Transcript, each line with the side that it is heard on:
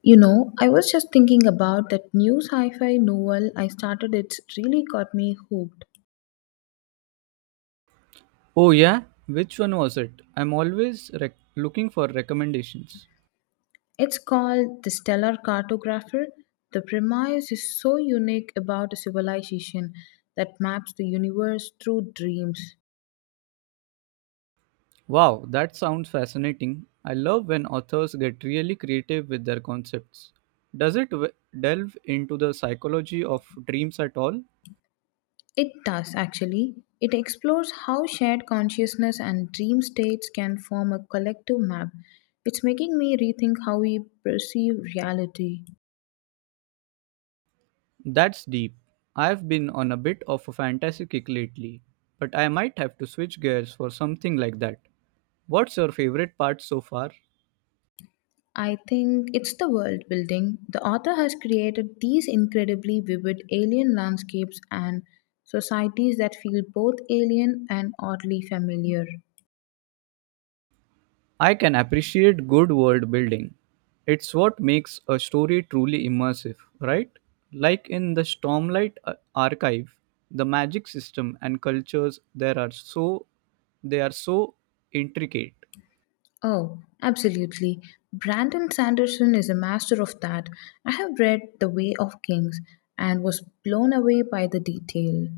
left: You know, I was just thinking about that new sci fi novel I started. It's really got me hooked.
right: Oh, yeah? Which one was it? I'm always looking for recommendations.
left: It's called The Stellar Cartographer. The premise is so unique about a civilization that maps the universe through dreams.
right: Wow, that sounds fascinating. I love when authors get really creative with their concepts. Does delve into the psychology of dreams at all?
left: It does, actually. It explores how shared consciousness and dream states can form a collective map. It's making me rethink how we perceive reality.
right: That's deep. I've been on a bit of a fantasy kick lately, but I might have to switch gears for something like that. What's your favorite part so far?
left: I think it's the world building. The author has created these incredibly vivid alien landscapes and societies that feel both alien and oddly familiar.
right: I can appreciate good world building. It's what makes a story truly immersive, right? Like in the Stormlight archive, the magic system and cultures there are so they are so intricate.
left: Oh, absolutely. Brandon Sanderson is a master of that. I have read The Way of Kings and was blown away by the detail.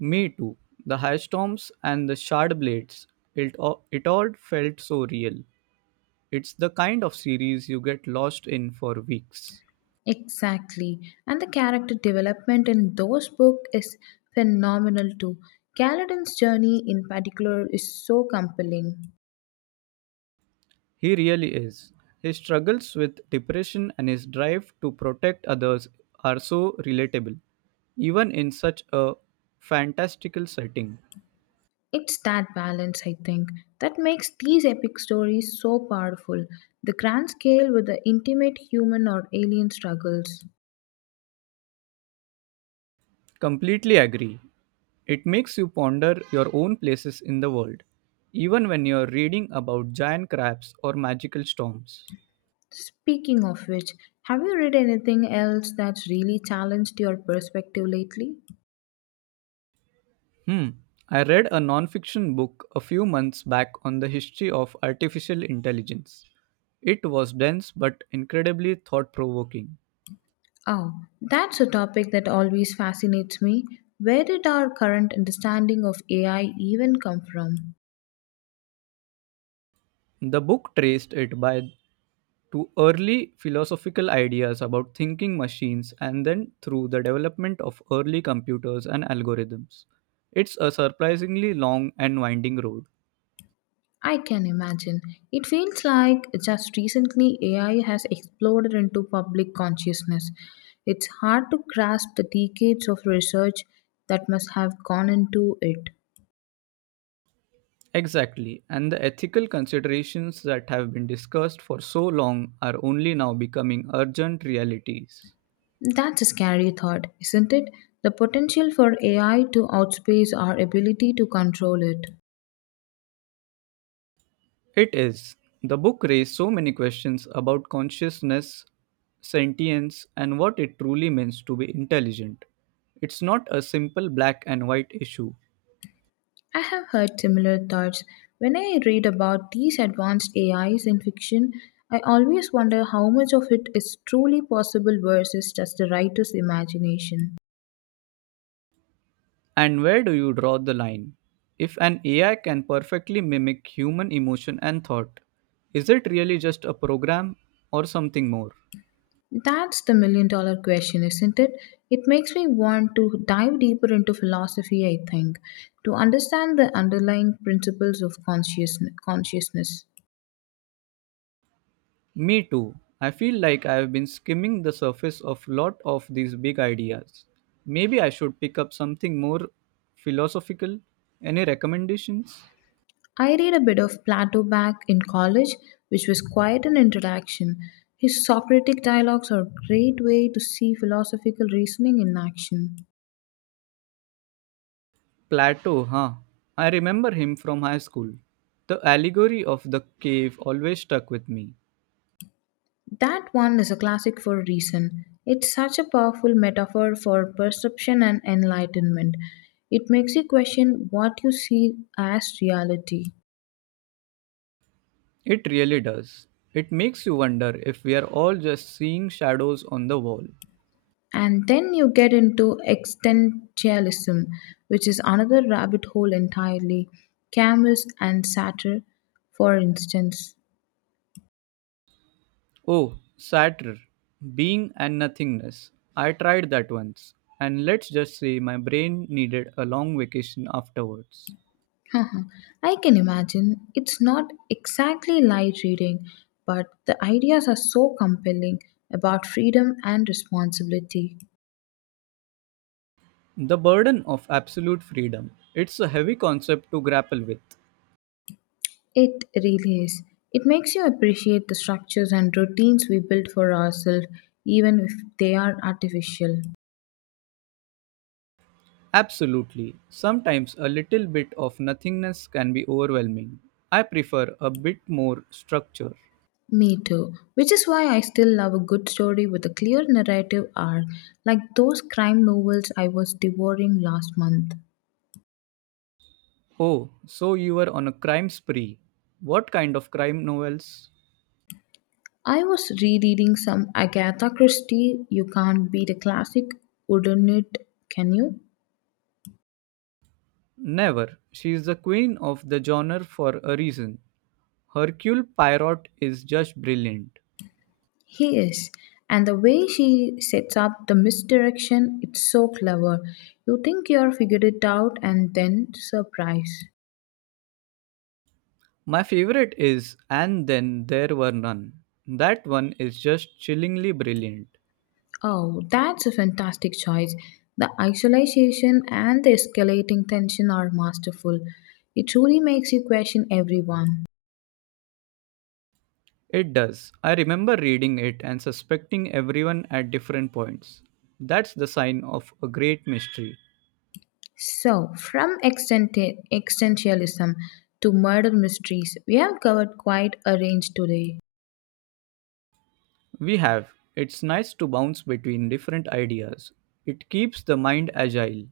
right: Me too. The hailstorms and the shard blades. It all felt so real. It's the kind of series you get lost in for weeks.
left: Exactly. And the character development in those books is phenomenal too. Kaladin's journey in particular is so compelling.
right: He really is. His struggles with depression and his drive to protect others are so relatable, even in such a fantastical setting.
left: It's that balance, I think, that makes these epic stories so powerful. The grand scale with the intimate human or alien struggles.
right: Completely agree. It makes you ponder your own places in the world, even when you're reading about giant crabs or magical storms.
left: Speaking of which, have you read anything else that's really challenged your perspective lately?
right: Hmm. I read a non-fiction book a few months back on the history of artificial intelligence. It was dense but incredibly thought provoking.
left: Oh, that's a topic that always fascinates me. Where did our current understanding of AI even come from?
right: The book traced it by to early philosophical ideas about thinking machines and then through the development of early computers and algorithms. It's a surprisingly long and winding road.
left: I can imagine. It feels like just recently AI has exploded into public consciousness. It's hard to grasp the decades of research that must have gone into it.
right: Exactly, and the ethical considerations that have been discussed for so long are only now becoming urgent realities.
left: That's a scary thought, isn't it? The potential for AI to outpace our ability to control it.
right: It is. The book raised so many questions about consciousness, sentience, and what it truly means to be intelligent. It's not a simple black and white issue.
left: I have heard similar thoughts. When I read about these advanced AIs in fiction, I always wonder how much of it is truly possible versus just the writer's imagination.
right: And where do you draw the line? If an AI can perfectly mimic human emotion and thought, is it really just a program or something more?
left: That's the million dollar question, isn't it? It makes me want to dive deeper into philosophy, I think, to understand the underlying principles of consciousness.
right: Me too. I feel like I have been skimming the surface of lot of these big ideas. Maybe I should pick up something more philosophical. Any recommendations?
left: I read a bit of Plato back in college, which was quite an introduction. His Socratic dialogues are a great way to see philosophical reasoning in action.
right: Plato, huh? I remember him from high school. The allegory of the cave always stuck with me.
left: That one is a classic for a reason. It's such a powerful metaphor for perception and enlightenment. It makes you question what you see as reality.
right: It really does. It makes you wonder if we are all just seeing shadows on the wall.
left: And then you get into existentialism, which is another rabbit hole entirely. Camus and Sartre, for instance.
right: Oh, Satyr, being and nothingness. I tried that once, and let's just say my brain needed a long vacation afterwards.
left: Haha, I can imagine it's not exactly light reading, but the ideas are so compelling about freedom and responsibility.
right: The burden of absolute freedom. It's a heavy concept to grapple with.
left: It really is. It makes you appreciate the structures and routines we build for ourselves, even if they are artificial.
right: Absolutely. Sometimes a little bit of nothingness can be overwhelming. I prefer a bit more structure.
left: Me too, which is why I still love a good story with a clear narrative arc, like those crime novels I was devouring last month.
right: Oh, so you were on a crime spree. What kind of crime novels?
left: I was rereading some Agatha Christie. You can't beat a classic, wouldn't it? Can you?
right: Never. She is the queen of the genre for a reason. Hercule Poirot is just brilliant.
left: He is. And the way she sets up the misdirection, it's so clever. You think you're figured it out and then surprise.
right: My favorite is And Then There Were None. That one is just chillingly brilliant.
left: Oh, that's a fantastic choice. The isolation and the escalating tension are masterful. It truly makes you question everyone.
right: It does. I remember reading it and suspecting everyone at different points. That's the sign of a great mystery.
left: So, from existentialism to murder mysteries, we have covered quite a range today.
right: We have. It's nice to bounce between different ideas. It keeps the mind agile.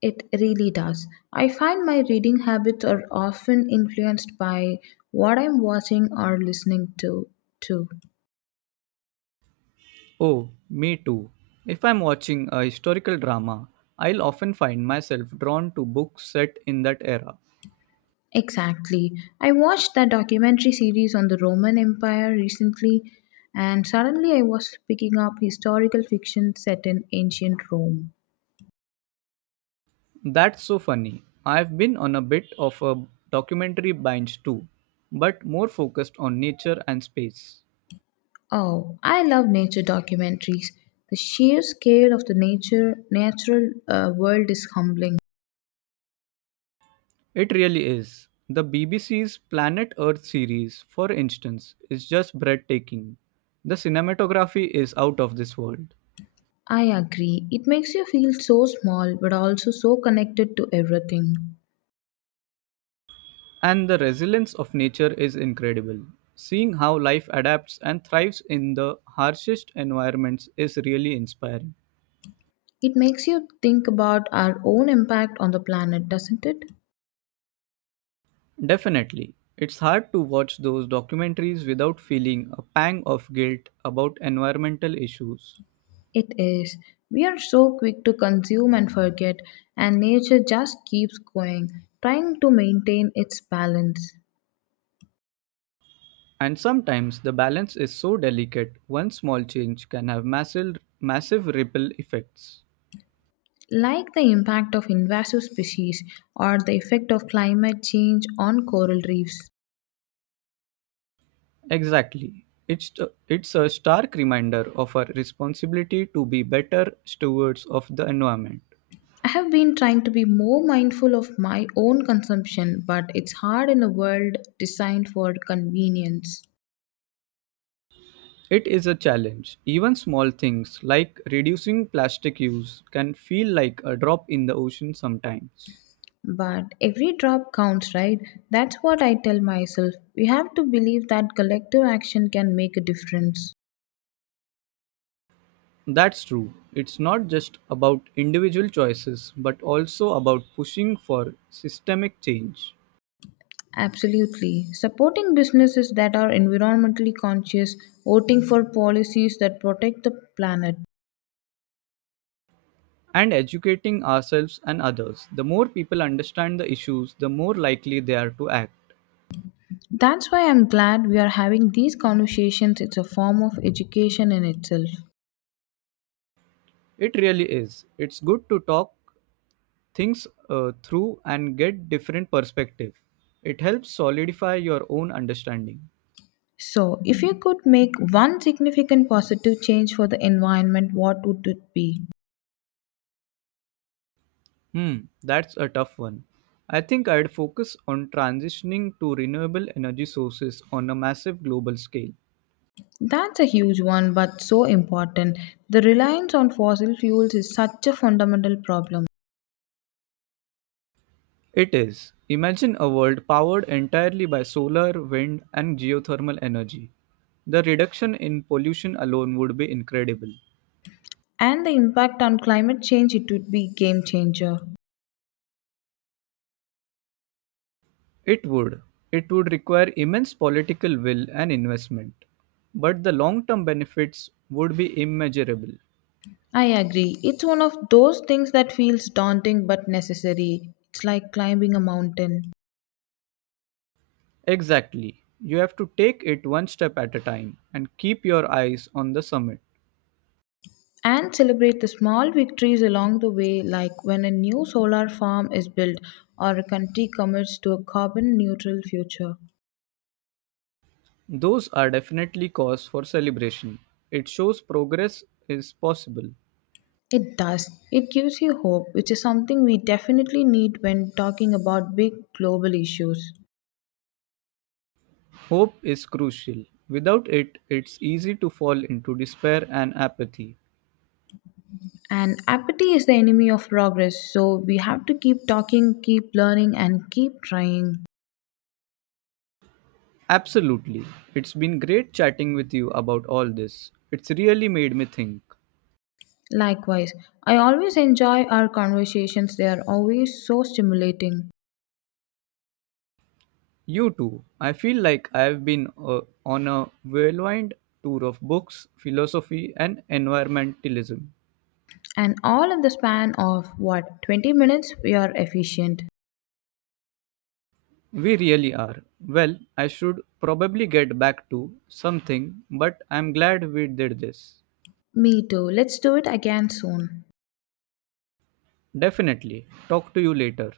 left: It really does. I find my reading habits are often influenced by what I'm watching or listening to, too.
right: Oh, me too. If I'm watching a historical drama, I'll often find myself drawn to books set in that era.
left: Exactly. I watched that documentary series on the Roman Empire recently, and suddenly I was picking up historical fiction set in ancient Rome.
right: That's so funny. I've been on a bit of a documentary binge too, but more focused on nature and space.
left: Oh, I love nature documentaries. The sheer scale of the nature natural world is humbling.
right: It really is. The BBC's Planet Earth series, for instance, is just breathtaking. The cinematography is out of this world.
left: I agree. It makes you feel so small but also so connected to everything.
right: And the resilience of nature is incredible. Seeing how life adapts and thrives in the harshest environments is really inspiring.
left: It makes you think about our own impact on the planet, doesn't it?
right: Definitely, it's hard to watch those documentaries without feeling a pang of guilt about environmental issues.
left: It is. We are so quick to consume and forget, and nature just keeps going, trying to maintain its balance.
right: And sometimes the balance is so delicate, one small change can have massive, massive ripple effects.
left: Like the impact of invasive species or the effect of climate change on coral reefs.
right: Exactly. It's a stark reminder of our responsibility to be better stewards of the environment.
left: I have been trying to be more mindful of my own consumption, but it's hard in a world designed for convenience.
right: It is a challenge. Even small things like reducing plastic use can feel like a drop in the ocean sometimes.
left: But every drop counts, right? That's what I tell myself. We have to believe that collective action can make a difference.
right: That's true. It's not just about individual choices, but also about pushing for systemic change
left: Absolutely. Supporting businesses that are environmentally conscious, voting for policies that protect the planet.
right: and educating ourselves and others. The more people understand the issues, the more likely they are to act.
left: That's why I'm glad we are having these conversations. It's a form of education in itself.
right: It really is. It's good to talk things through and get different perspective. It helps solidify your own understanding.
left: So, if you could make one significant positive change for the environment, what would it be?
right: Hmm, that's a tough one. I think I'd focus on transitioning to renewable energy sources on a massive global scale.
left: That's a huge one, but so important. The reliance on fossil fuels is such a fundamental problem,
right: It is. Imagine a world powered entirely by solar, wind, and geothermal energy. The reduction in pollution alone would be incredible.
left: and the impact on climate change it would be game changer.
right: It would. It would require immense political will and investment. But the long term benefits would be immeasurable.
left: I agree. It's one of those things that feels daunting but necessary. It's like climbing a mountain.
right: Exactly. You have to take it one step at a time and keep your eyes on the summit.
left: And celebrate the small victories along the way, like when a new solar farm is built or a country commits to a carbon neutral future.
right: Those are definitely cause for celebration. It shows progress is possible.
left: It does. It gives you hope, which is something we definitely need when talking about big global issues.
right: Hope is crucial. Without it, it's easy to fall into despair and apathy.
left: And apathy is the enemy of progress, so we have to keep talking, keep learning, and keep trying.
right: Absolutely. It's been great chatting with you about all this. It's really made me think.
left: Likewise, I always enjoy our conversations, they are always so stimulating.
right: You too. I feel like I've been on a whirlwind tour of books, philosophy, and environmentalism.
left: And all in the span of what, 20 minutes? We are efficient.
right: We really are. Well, I should probably get back to something, but I'm glad we did this.
left: Me too. Let's do it again soon.
right: Definitely. Talk to you later.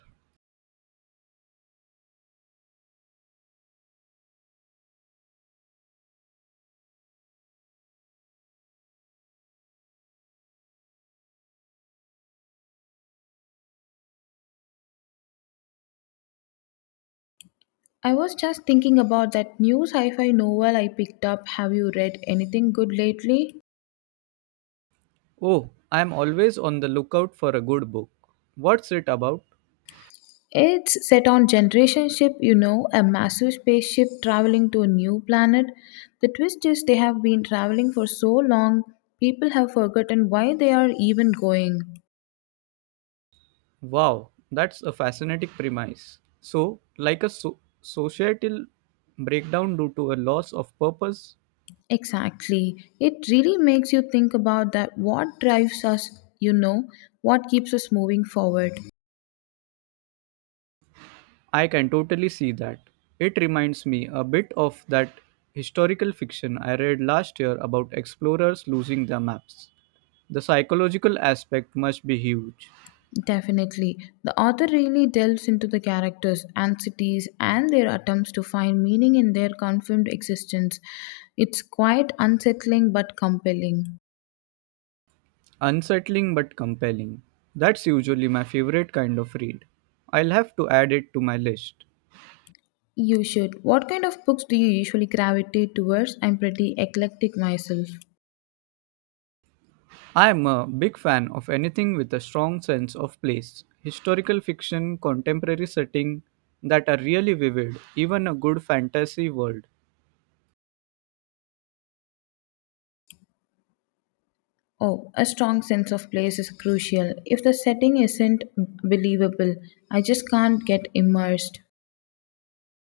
left: I was just thinking about that new sci fi novel I picked up. Have you read anything good lately?
right: Oh, I'm always on the lookout for a good book. What's it about?
left: It's set on Generation Ship, you know, a massive spaceship traveling to a new planet. The twist is they have been traveling for so long, people have forgotten why they are even going.
right: Wow, that's a fascinating premise. So, like a societal breakdown due to a loss of purpose.
left: Exactly. It really makes you think about that what drives us, you know, what keeps us moving forward.
right: I can totally see that. It reminds me a bit of that historical fiction I read last year about explorers losing their maps. The psychological aspect must be huge,
left: Definitely. The author really delves into the characters and cities and their attempts to find meaning in their confirmed existence. It's quite unsettling but compelling.
right: unsettling but compelling. That's usually my favorite kind of read. I'll have to add it to my list.
left: You should. What kind of books do you usually gravitate towards? I'm pretty eclectic myself.
right: I'm a big fan of anything with a strong sense of place, historical fiction, contemporary setting that are really vivid, even a good fantasy world.
left: Oh, a strong sense of place is crucial. If the setting isn't believable, I just can't get immersed.